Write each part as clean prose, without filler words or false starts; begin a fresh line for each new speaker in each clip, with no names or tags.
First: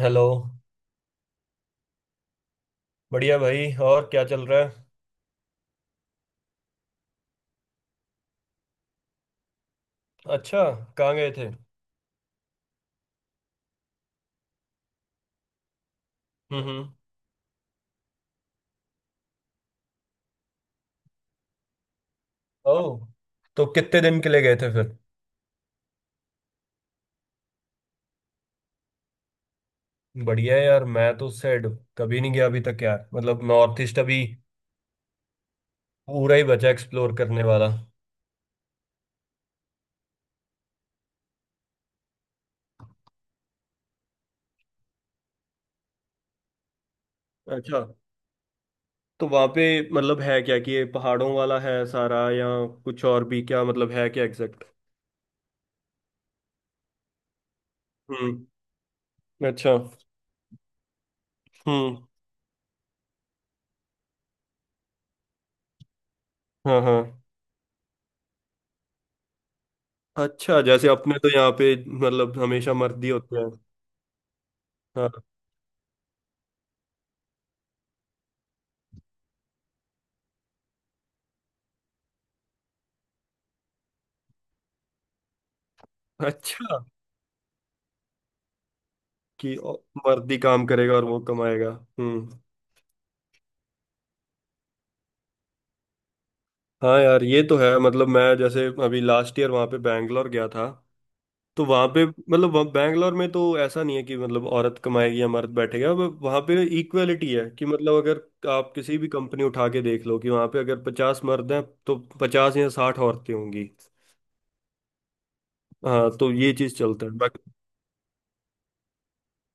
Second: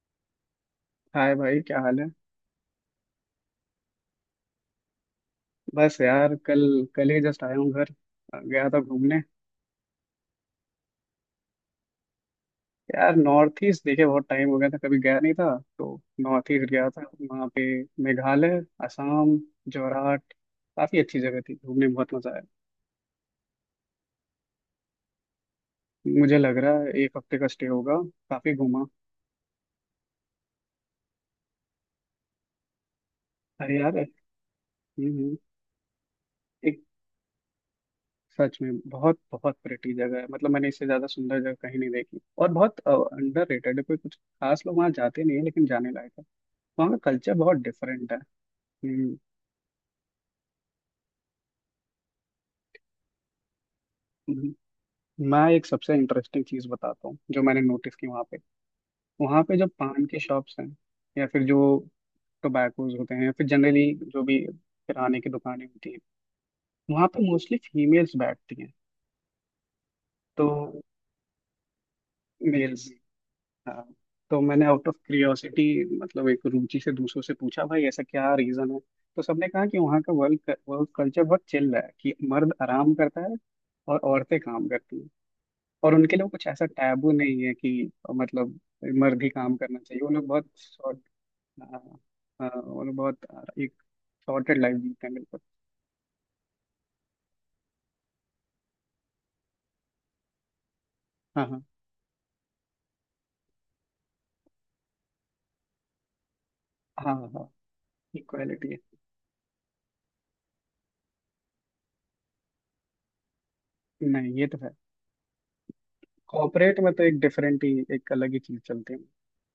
Hello.
Hi भाई, क्या हाल है।
बढ़िया भाई, और क्या चल रहा है?
बस यार, कल कल ही जस्ट आया हूँ घर। गया था घूमने।
अच्छा। कहाँ गए थे?
यार नॉर्थ ईस्ट देखे बहुत टाइम हो गया था, कभी गया नहीं था, तो नॉर्थ
हम्म,
ईस्ट गया
हम्म।
था वहाँ पे। मेघालय, असम, जोरहाट। काफी अच्छी जगह थी, घूमने में बहुत मजा आया।
ओह। तो कितने दिन के लिए गए थे फिर?
मुझे लग रहा है एक हफ्ते का स्टे होगा, काफी घूमा।
बढ़िया है यार, मैं तो सेड। कभी नहीं गया अभी तक यार, मतलब
अरे
नॉर्थ
यार।
ईस्ट अभी
हम्म,
पूरा ही बचा
एक
एक्सप्लोर करने वाला।
सच में बहुत बहुत प्रिटी जगह है, मतलब मैंने इससे ज्यादा सुंदर जगह कहीं नहीं देखी और बहुत अंडर रेटेड है, कोई कुछ खास लोग वहाँ जाते नहीं है, लेकिन जाने लायक है। वहाँ का कल्चर बहुत
अच्छा।
डिफरेंट है। हम्म,
तो वहाँ पे मतलब है क्या कि ये पहाड़ों वाला है सारा, या कुछ और भी, क्या मतलब है क्या
हम्म।
एग्जैक्ट?
मैं एक सबसे इंटरेस्टिंग चीज बताता हूँ जो मैंने नोटिस की वहाँ पे।
हम्म।
वहाँ पे जो
अच्छा।
पान की शॉप्स हैं या फिर जो
हम्म।
टोबैकोज होते हैं या फिर जनरली जो भी किराने की दुकानें होती हैं,
हाँ,
वहाँ
हाँ।
पे मोस्टली फीमेल्स बैठती हैं। तो
अच्छा, जैसे अपने तो यहाँ पे मतलब हमेशा
मेल्स।
मर्दी होते हैं।
हाँ। तो मैंने आउट ऑफ
हाँ।
क्यूरियोसिटी, मतलब एक रुचि से, दूसरों से पूछा भाई ऐसा क्या रीजन है। तो सबने कहा कि वहाँ का वर्क वर्क कल्चर बहुत चिल है, कि मर्द आराम करता है और औरतें काम करती हैं। और उनके लिए कुछ ऐसा
अच्छा,
टैबू नहीं है कि मतलब मर्द ही काम
कि
करना चाहिए।
मर्द ही काम करेगा और वो कमाएगा। हम्म।
वो लोग बहुत एक शॉर्टेड लाइफ जीते हैं बिल्कुल।
हाँ यार, ये तो है, मतलब मैं जैसे अभी लास्ट ईयर वहाँ पे बैंगलोर गया था।
हाँ, हाँ,
तो वहाँ पे, मतलब वहाँ बैंगलोर में तो ऐसा नहीं है कि मतलब औरत कमाएगी या मर्द बैठेगा, वहाँ पे
हाँ,
इक्वेलिटी
हाँ।
है कि मतलब अगर
इक्वालिटी
आप
है।
किसी भी कंपनी उठा के देख लो कि वहाँ पे अगर 50 मर्द हैं तो 50 या 60 औरतें होंगी।
नहीं, ये तो है।
हाँ, तो ये चीज़
कॉर्पोरेट में तो
चलता है
एक
बाकी।
डिफरेंट ही एक अलग ही चीज चलती है,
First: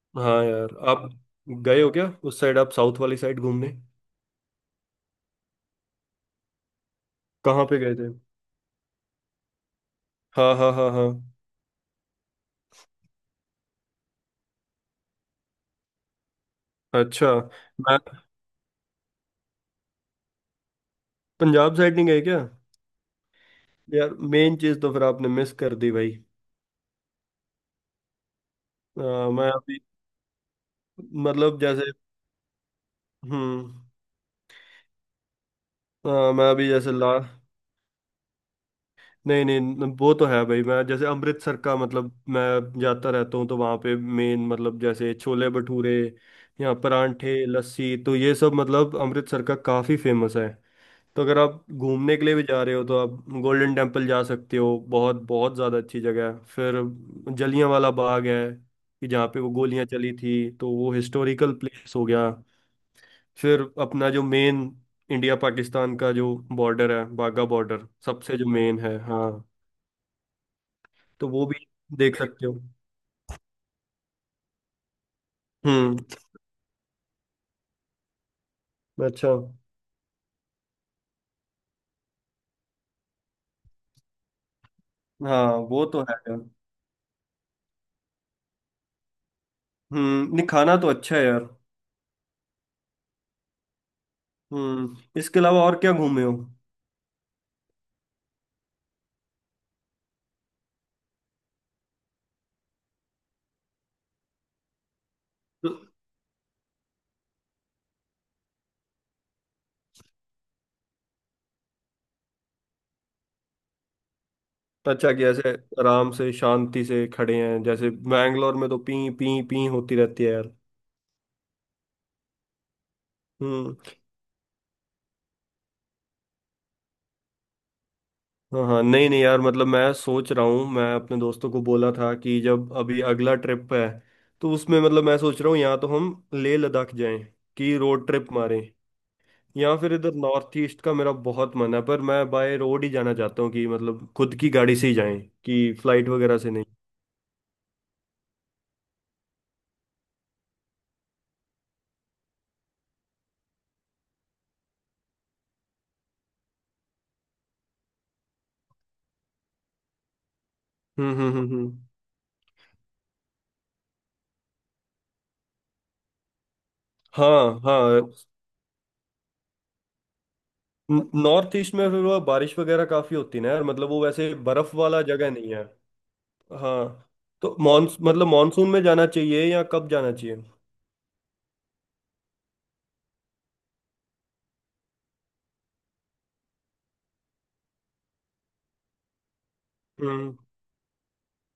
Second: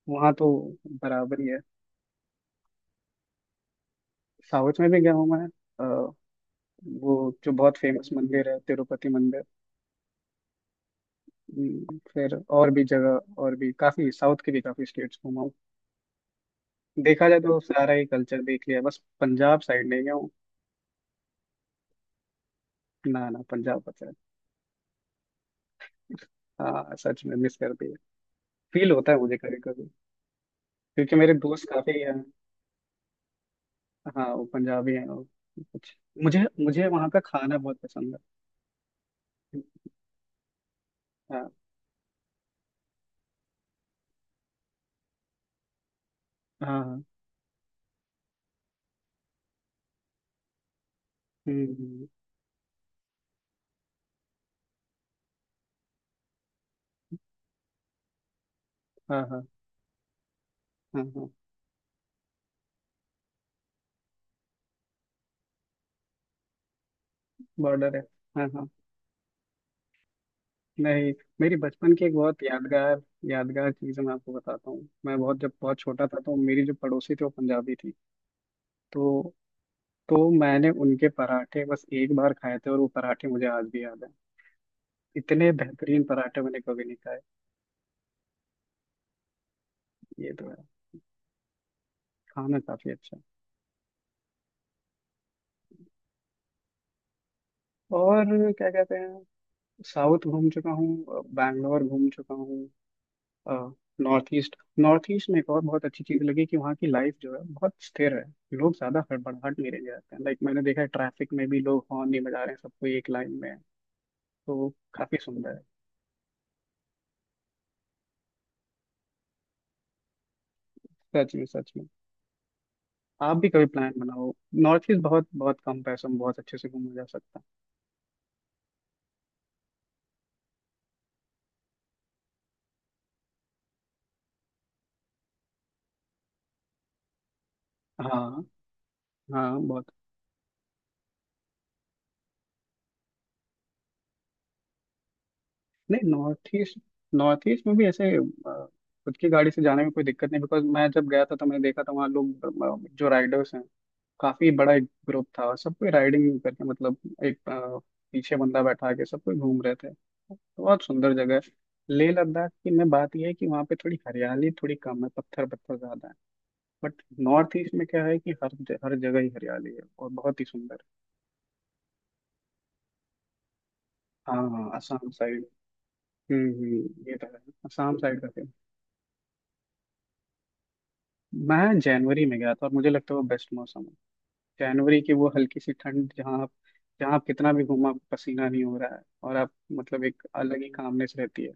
वहाँ
हाँ
तो
यार, आप
बराबर ही है।
गए हो क्या उस साइड, आप साउथ वाली साइड घूमने?
साउथ में भी गया हूँ मैं। अ, वो जो
कहाँ
बहुत
पे गए
फेमस
थे?
मंदिर है, तिरुपति मंदिर।
हाँ, हाँ, हाँ, हाँ।
फिर और भी जगह, और भी काफी साउथ के भी काफी स्टेट्स घूमा हूँ। देखा
अच्छा।
जाए तो सारा
मैं
ही कल्चर देख लिया, बस पंजाब साइड नहीं गया।
पंजाब साइड नहीं गए क्या?
ना ना, पंजाब बचा है।
यार मेन चीज तो फिर आपने मिस कर दी भाई।
हाँ, सच में मिस कर दिया। फील होता है
अ,
मुझे
मैं
कभी
अभी,
कभी। क्योंकि मेरे
मतलब
दोस्त
जैसे।
काफी हैं,
हम्म।
हाँ वो पंजाबी हैं और कुछ मुझे
मैं अभी
मुझे
जैसे
वहाँ
ला
का खाना बहुत पसंद
नहीं
है।
नहीं, वो तो है भाई, मैं जैसे
हाँ,
अमृतसर का मतलब मैं जाता रहता हूँ, तो वहाँ पे मेन मतलब जैसे छोले भटूरे
हाँ,
या
हाँ।
परांठे लस्सी, तो ये सब मतलब अमृतसर का काफी फेमस है। तो अगर
हम्म,
आप
हम्म,
घूमने के लिए भी जा रहे हो तो आप गोल्डन टेम्पल जा सकते हो, बहुत बहुत ज़्यादा अच्छी जगह है। फिर जलियांवाला बाग है, कि
हाँ,
जहाँ पे
हाँ,
वो गोलियाँ चली थी, तो वो
हाँ, हाँ।
हिस्टोरिकल प्लेस हो गया। फिर अपना जो मेन इंडिया पाकिस्तान का जो बॉर्डर है, बाघा बॉर्डर,
बॉर्डर है,
सबसे जो
हाँ, हाँ।
मेन है, हाँ,
नहीं,
तो वो
मेरी
भी
बचपन की एक
देख
बहुत
सकते हो।
यादगार यादगार चीज़ मैं आपको बताता हूँ। मैं बहुत जब बहुत
हम्म।
छोटा था, तो मेरी जो पड़ोसी थी वो पंजाबी थी।
अच्छा।
तो तो मैंने उनके पराठे बस एक बार खाए थे और वो पराठे मुझे आज भी याद है।
हाँ
इतने
वो तो
बेहतरीन
है यार।
पराठे मैंने कभी नहीं खाए। ये
हम्म।
तो
नहीं,
है,
खाना तो अच्छा है यार।
खाना काफी अच्छा है।
हम्म, इसके अलावा और क्या घूमे हो?
और क्या कहते हैं, साउथ घूम चुका हूँ, बैंगलोर घूम चुका हूँ। नॉर्थ ईस्ट में एक और बहुत अच्छी चीज़ लगी कि वहाँ की लाइफ जो है बहुत स्थिर है। लोग ज़्यादा हड़बड़ाहट नहीं रहने जाते हैं, लाइक मैंने देखा है ट्रैफिक में भी लोग हॉर्न नहीं बजा रहे हैं, सबको एक लाइन में है। तो
अच्छा,
काफ़ी
कि
सुंदर
ऐसे
है।
आराम से शांति से खड़े हैं, जैसे बैंगलोर में तो पी पी पी होती रहती है यार।
सच में, सच में। आप भी कभी
हम्म।
प्लान बनाओ। नॉर्थ ईस्ट बहुत बहुत कम पैसों में बहुत अच्छे से घूमा जा सकता
हाँ हाँ, नहीं नहीं यार, मतलब मैं सोच रहा हूँ, मैं अपने दोस्तों को बोला था कि जब अभी अगला ट्रिप है तो उसमें मतलब मैं सोच रहा हूँ या तो हम लेह लद्दाख जाएं, कि रोड
है।
ट्रिप
हाँ,
मारें,
हाँ,
या
बहुत।
फिर इधर नॉर्थ ईस्ट का मेरा बहुत मन है, पर मैं बाय रोड ही जाना चाहता हूँ, कि मतलब खुद की गाड़ी से ही जाएं, कि फ्लाइट
नहीं,
वगैरह
नॉर्थ
से नहीं।
ईस्ट नॉर्थ ईस्ट में भी ऐसे खुद की गाड़ी से जाने में कोई दिक्कत नहीं, बिकॉज मैं जब गया था तो मैंने देखा था वहाँ लोग जो राइडर्स हैं, काफी बड़ा एक ग्रुप था और सब कोई राइडिंग करके, मतलब एक अ, पीछे बंदा बैठा के सब कोई घूम रहे थे। बहुत
हम्म,
सुंदर जगह
हम्म,
है।
हम्म,
लेह लद्दाख की में बात यह है कि वहाँ पे थोड़ी हरियाली थोड़ी कम है, पत्थर पत्थर ज्यादा है। बट नॉर्थ
हाँ
ईस्ट में
हाँ,
क्या है कि हर जगह ही हरियाली है और बहुत ही सुंदर।
नॉर्थ ईस्ट में फिर वो बारिश वगैरह काफी होती है ना यार, मतलब वो वैसे
हाँ, हाँ,
बर्फ वाला
असम
जगह
साइड।
नहीं है।
हम्म,
हाँ,
ये तो है
तो
असम
मॉनस
साइड
मतलब
का।
मानसून में जाना चाहिए, या कब जाना चाहिए?
मैं जनवरी में गया था और मुझे लगता है वो बेस्ट मौसम है। जनवरी की वो हल्की सी ठंड, जहाँ आप कितना भी घूमो आपको पसीना नहीं हो रहा है और आप, मतलब एक
हम्म।
अलग ही कामनेस रहती है।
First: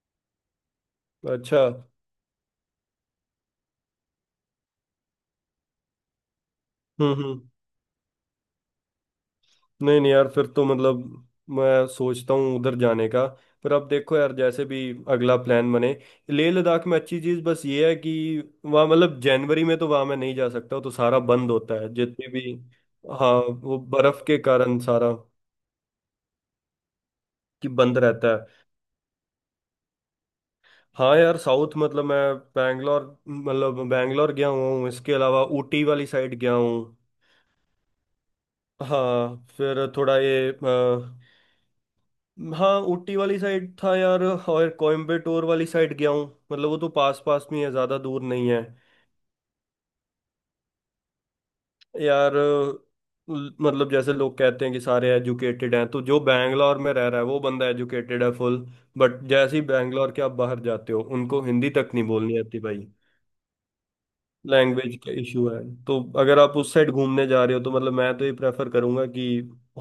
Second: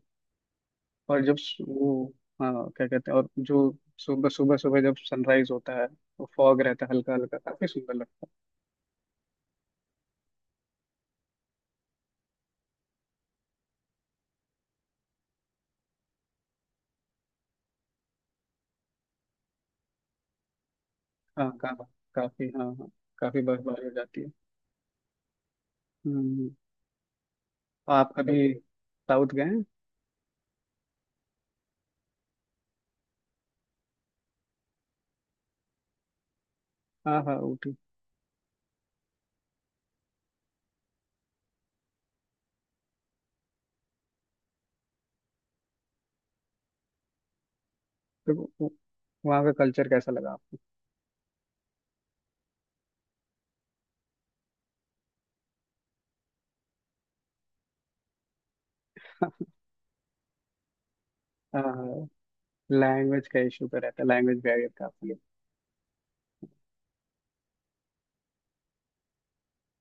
और जब
अच्छा।
सु- वो हाँ, क्या कहते हैं, और जो सुबह सुबह सुबह जब सनराइज होता है तो फॉग रहता है हल्का
हम्म।
हल्का,
हम्म।
काफी सुंदर लगता
नहीं नहीं यार, फिर तो मतलब मैं सोचता हूँ उधर जाने का, पर अब देखो यार, जैसे भी अगला प्लान बने। लेह लद्दाख में अच्छी चीज़ बस ये है कि वहाँ, मतलब जनवरी में तो वहाँ मैं नहीं जा सकता, तो सारा
है। हाँ
बंद
का,
होता है जितने
काफी,
भी।
हाँ, हाँ,
हाँ,
काफी
वो
बर्फबारी हो जाती
बर्फ
है।
के कारण सारा
हम्म,
कि
तो
बंद
आप
रहता
कभी
है।
साउथ गए हैं।
हाँ यार, साउथ मतलब मैं बैंगलोर मतलब बैंगलोर गया हुआ हूँ, इसके अलावा ऊटी वाली साइड गया हूँ।
हाँ, हाँ, ऊटी।
हाँ, फिर थोड़ा ये हाँ, ऊटी वाली साइड था यार, और कोयम्बटूर वाली साइड गया हूँ। मतलब वो तो पास पास में ही है, ज़्यादा दूर
तो
नहीं है।
वो- वहाँ का कल्चर कैसा लगा आपको।
यार मतलब जैसे लोग कहते हैं कि सारे एजुकेटेड हैं, तो जो बैंगलोर में रह रहा है वो बंदा एजुकेटेड है फुल, बट जैसे ही बैंगलोर के आप बाहर जाते हो उनको
हाँ,
हिंदी तक नहीं
हाँ,
बोलनी आती भाई।
लैंग्वेज का इशू तो रहता है, लैंग्वेज बैरियर
लैंग्वेज
काफी
का
है।
इशू है। तो अगर आप उस साइड घूमने जा रहे हो तो मतलब मैं तो ये प्रेफर करूंगा कि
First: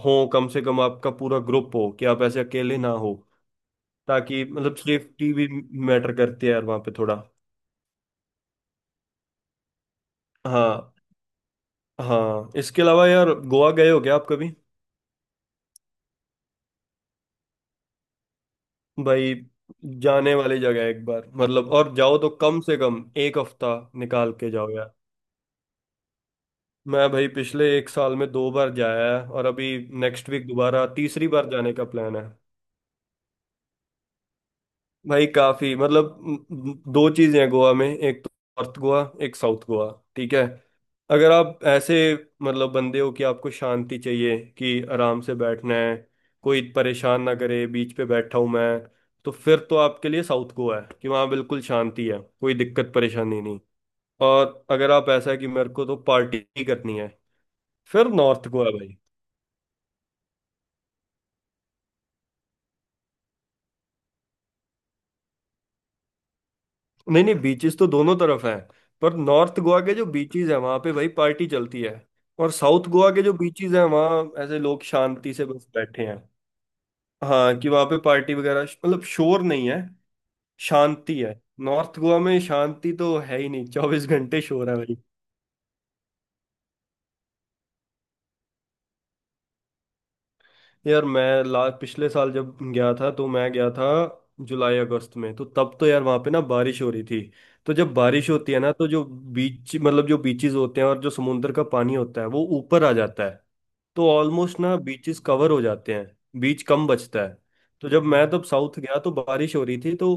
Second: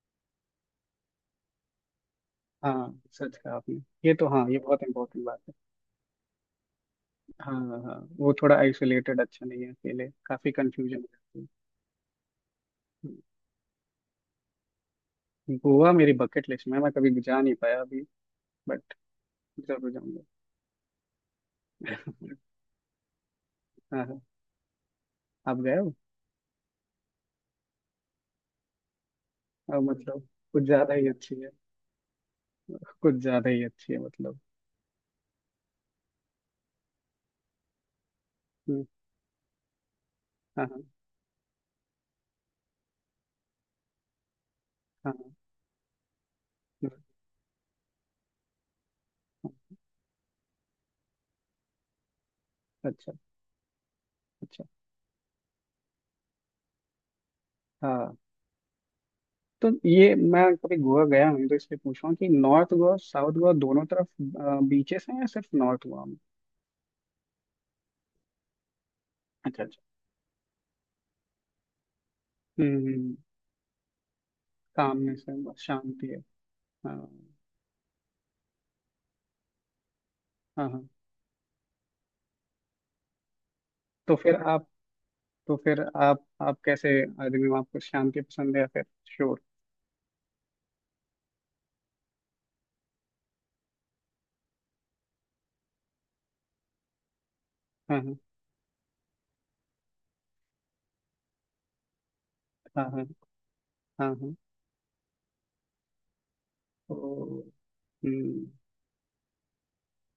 हो कम से कम आपका पूरा ग्रुप हो, कि आप ऐसे अकेले ना
हाँ,
हो,
सच कहा आपने, ये तो
ताकि
हाँ, ये
मतलब
बहुत इंपॉर्टेंट
सेफ्टी
बात
भी
है।
मैटर करती है यार वहाँ पे थोड़ा।
हाँ, हाँ, हाँ, वो थोड़ा आइसोलेटेड अच्छा नहीं है, अकेले काफी
हाँ
कंफ्यूजन हो जाती है।
हाँ, इसके अलावा
हम्म,
यार, गोवा गए हो क्या आप कभी?
गोवा मेरी बकेट लिस्ट में है, मैं कभी जा नहीं पाया अभी, बट
भाई
जरूर जाऊंगा।
जाने वाली जगह है एक बार, मतलब और जाओ तो कम से कम एक हफ्ता
हाँ, हाँ,
निकाल के जाओ यार।
आप गए हो।
मैं भाई पिछले एक साल में दो बार जाया है, और अभी
और मतलब
नेक्स्ट वीक
कुछ
दोबारा
ज्यादा ही
तीसरी
अच्छी
बार
है,
जाने का प्लान है।
कुछ ज्यादा ही अच्छी है मतलब।
भाई काफी, मतलब म, म, दो चीजें हैं गोवा में, एक तो नॉर्थ
हम्म,
गोवा, एक साउथ गोवा। ठीक है।
हाँ, हाँ,
अगर आप ऐसे मतलब बंदे हो कि आपको शांति चाहिए, कि
हाँ,
आराम
हाँ,
से बैठना है, कोई परेशान ना करे, बीच पे बैठा हूं मैं, तो
हाँ,
फिर तो आपके लिए साउथ गोवा है, कि वहाँ बिल्कुल शांति है, कोई दिक्कत
अच्छा,
परेशानी नहीं।
अच्छा,
और अगर आप ऐसा है कि मेरे को तो पार्टी करनी है, फिर
हाँ।
नॉर्थ गोवा भाई।
तो ये मैं कभी गोवा गया नहीं तो इसलिए पूछ रहा हूँ कि नॉर्थ गोवा, साउथ गोवा दोनों तरफ बीचेस हैं या सिर्फ नॉर्थ गोवा में।
नहीं नहीं, बीचेस तो दोनों तरफ हैं, पर नॉर्थ
अच्छा, अच्छा।
गोवा के जो बीचेस हैं वहां पे भाई पार्टी चलती है, और साउथ गोवा
हम्म,
के जो बीचेस हैं वहां ऐसे लोग
काम में से
शांति से
बस
बस
शांति
बैठे हैं।
है। हाँ,
हाँ, कि वहां पे पार्टी वगैरह मतलब शोर नहीं है,
हाँ, हाँ।
शांति है। नॉर्थ गोवा में शांति तो है ही नहीं, 24
तो फिर
घंटे
आप
शोर है भाई।
तो फिर आप कैसे आदमी हो, आपको शांति पसंद है या फिर शोर।
यार मैं ला पिछले साल जब गया था, तो मैं गया था जुलाई अगस्त में, तो तब तो यार वहां पे ना बारिश हो रही थी, तो जब
हाँ,
बारिश होती है ना, तो जो बीच मतलब जो बीचेस होते हैं और जो समुंदर का पानी होता है वो
हाँ,
ऊपर
हाँ,
आ
हाँ,
जाता है,
हाँ,
तो
हाँ,
ऑलमोस्ट ना बीचेस कवर हो जाते हैं, बीच कम
तो
बचता है। तो जब मैं तब
हम्म,
साउथ गया तो बारिश हो रही थी, तो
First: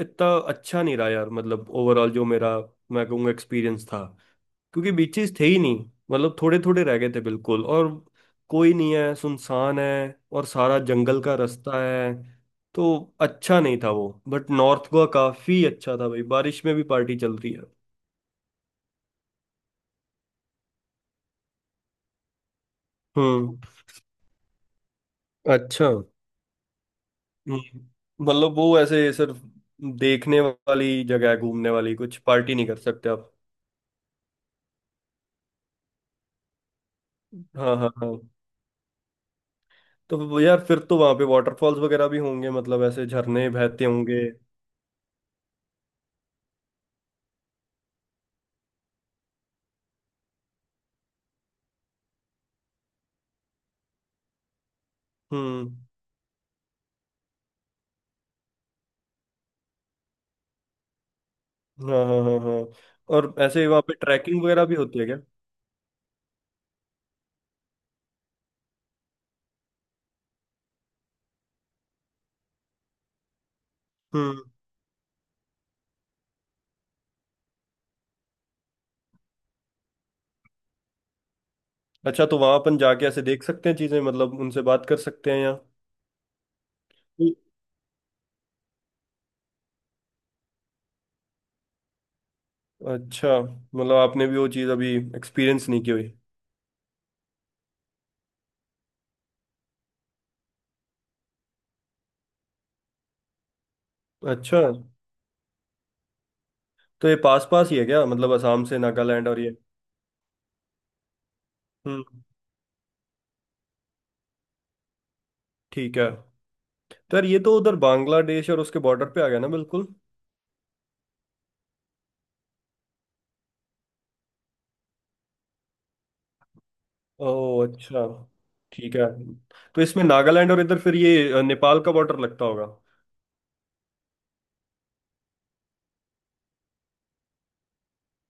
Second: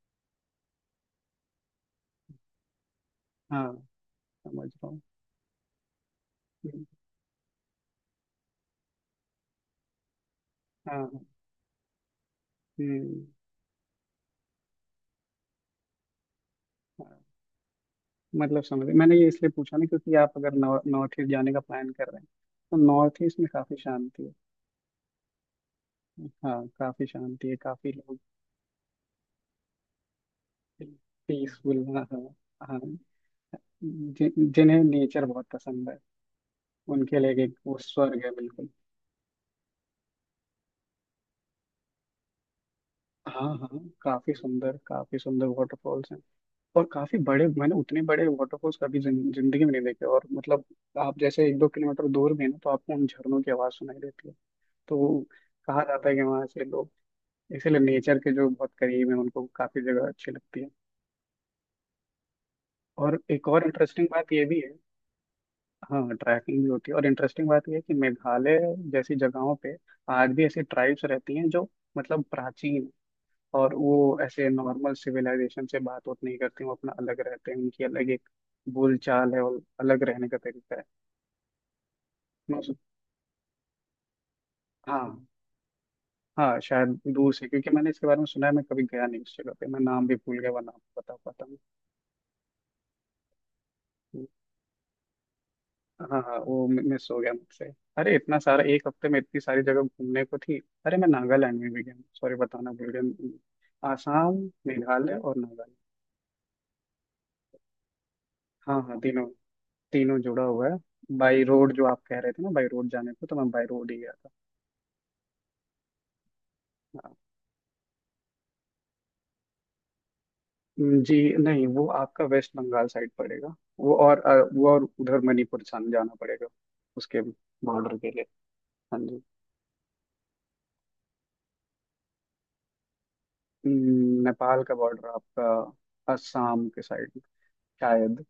इतना अच्छा नहीं रहा यार, मतलब ओवरऑल जो मेरा, मैं कहूँगा,
हाँ,
एक्सपीरियंस था,
समझ रहा
क्योंकि
हूँ।
बीचेस थे ही नहीं, मतलब थोड़े थोड़े
हम्म,
रह गए थे बिल्कुल, और कोई नहीं है, सुनसान है, और सारा
हाँ,
जंगल
हाँ,
का रास्ता है, तो
हम्म,
अच्छा नहीं था वो, बट नॉर्थ गोवा काफी अच्छा था भाई, बारिश में भी पार्टी
हाँ,
चल रही है।
मतलब समझ, मैंने ये इसलिए पूछा ना क्योंकि आप अगर नॉर्थ ईस्ट जाने का प्लान कर रहे हैं तो नॉर्थ ईस्ट में
हम्म।
काफी शांति है।
अच्छा।
हाँ, काफी शांति है, काफी लोग
हम्म, मतलब वो ऐसे सिर्फ देखने वाली जगह है घूमने
पीसफुल,
वाली,
हाँ,
कुछ
हाँ,
पार्टी नहीं कर
हाँ,
सकते आप।
जि, जिन्हें नेचर बहुत पसंद है उनके लिए एक
हाँ,
वो
हाँ, हाँ,
स्वर्ग है बिल्कुल।
तो वो यार फिर तो वहां पे वाटरफॉल्स वगैरह भी होंगे, मतलब ऐसे
हाँ,
झरने
हाँ,
बहते होंगे।
काफी सुंदर, काफी सुंदर वाटरफॉल्स हैं। और काफी बड़े, मैंने उतने बड़े वाटरफॉल्स कभी जिंदगी में नहीं देखे और मतलब आप जैसे एक दो किलोमीटर दूर भी हैं ना तो आपको उन झरनों की आवाज सुनाई देती है। तो वो
हम्म।
कहा जाता है कि वहां से लोग, इसीलिए नेचर के जो बहुत करीब है उनको काफी जगह अच्छी लगती है।
हाँ, हाँ, हाँ, हाँ।
और
और
एक और
ऐसे वहां पे
इंटरेस्टिंग बात
ट्रैकिंग
ये भी
वगैरह
है।
भी होती है क्या?
हाँ, ट्रैकिंग भी होती है और इंटरेस्टिंग बात यह है कि मेघालय जैसी जगहों पे आज भी ऐसी ट्राइब्स रहती हैं जो, मतलब प्राचीन, और वो
हम्म।
ऐसे नॉर्मल सिविलाइजेशन से बात बात नहीं करती, वो अपना अलग रहते हैं, उनकी अलग एक बोलचाल है और अलग रहने का तरीका है।
अच्छा, तो
मैं
वहां
उस-
अपन जाके ऐसे देख सकते हैं चीजें, मतलब उनसे बात कर
हाँ,
सकते हैं या?
हाँ, शायद दूर से, क्योंकि मैंने इसके बारे में सुना है, मैं कभी गया नहीं उस जगह पे, मैं नाम भी भूल गया, वह नाम तो बता पाता हूँ।
अच्छा, मतलब आपने भी वो चीज अभी एक्सपीरियंस नहीं की हुई।
हाँ, हाँ, वो मिस हो गया मुझसे। अरे इतना सारा एक हफ्ते में इतनी सारी जगह घूमने को थी। अरे मैं नागालैंड में भी गया, सॉरी बताना भूल गया। आसाम,
अच्छा,
मेघालय और नागालैंड।
तो ये पास पास ही है क्या, मतलब असम से
हाँ, हाँ, तीनों,
नागालैंड और ये?
तीनों जुड़ा हुआ है। बाई रोड जो आप
हम्म,
कह रहे थे ना, बाई रोड जाने को तो मैं बाई रोड ही गया था।
ठीक है।
हाँ।
तो यार ये तो उधर बांग्लादेश और उसके बॉर्डर पे आ गया ना बिल्कुल।
जी नहीं, वो आपका वेस्ट बंगाल साइड पड़ेगा। वो और उधर मणिपुर जाना पड़ेगा उसके
ओ
बॉर्डर
अच्छा।
के लिए।
ठीक
हाँ
है।
जी।
तो इसमें नागालैंड और इधर फिर ये नेपाल का बॉर्डर लगता होगा।
नेपाल का बॉर्डर आपका असम के साइड में शायद।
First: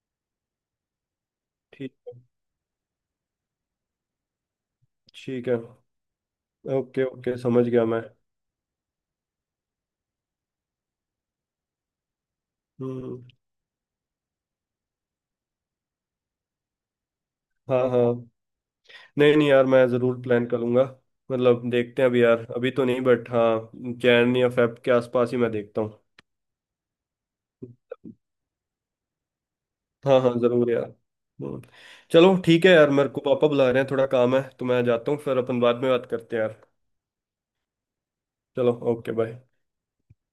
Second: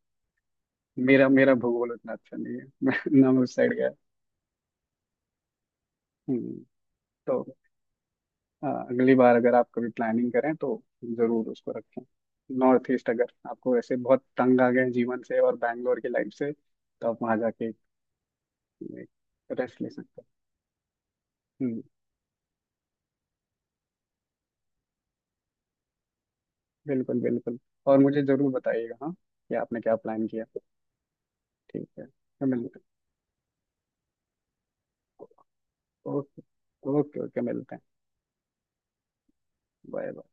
मेरा मेरा भूगोल
ठीक
उतना
है।
अच्छा नहीं है। मैं उस साइड गया।
ठीक है।
हम्म,
ओके, ओके,
तो
समझ गया मैं।
अगली बार अगर आप कभी प्लानिंग करें तो जरूर उसको रखें। नॉर्थ ईस्ट,
हम्म।
अगर आपको ऐसे बहुत तंग आ गए हैं जीवन से और बैंगलोर की लाइफ से, तो आप वहाँ जाके
हाँ हाँ, नहीं नहीं यार,
रेस्ट
मैं
ले सकते
ज़रूर
हैं।
प्लान करूंगा, मतलब
हम्म,
देखते हैं अभी यार, अभी तो नहीं बट हाँ, जैन या फेब के आसपास ही मैं देखता हूँ।
बिल्कुल बिल्कुल। और मुझे जरूर बताइएगा, हाँ कि आपने क्या
हाँ
प्लान
हाँ,
किया।
ज़रूर यार। हम्म,
ठीक है
चलो
फिर
ठीक है
मिलते हैं।
यार, मेरे को पापा बुला रहे हैं, थोड़ा काम है, तो मैं जाता हूँ, फिर अपन बाद में बात करते
ओके,
हैं यार।
ओके, ओके, मिलते हैं।
चलो, ओके, बाय।
Bye bye.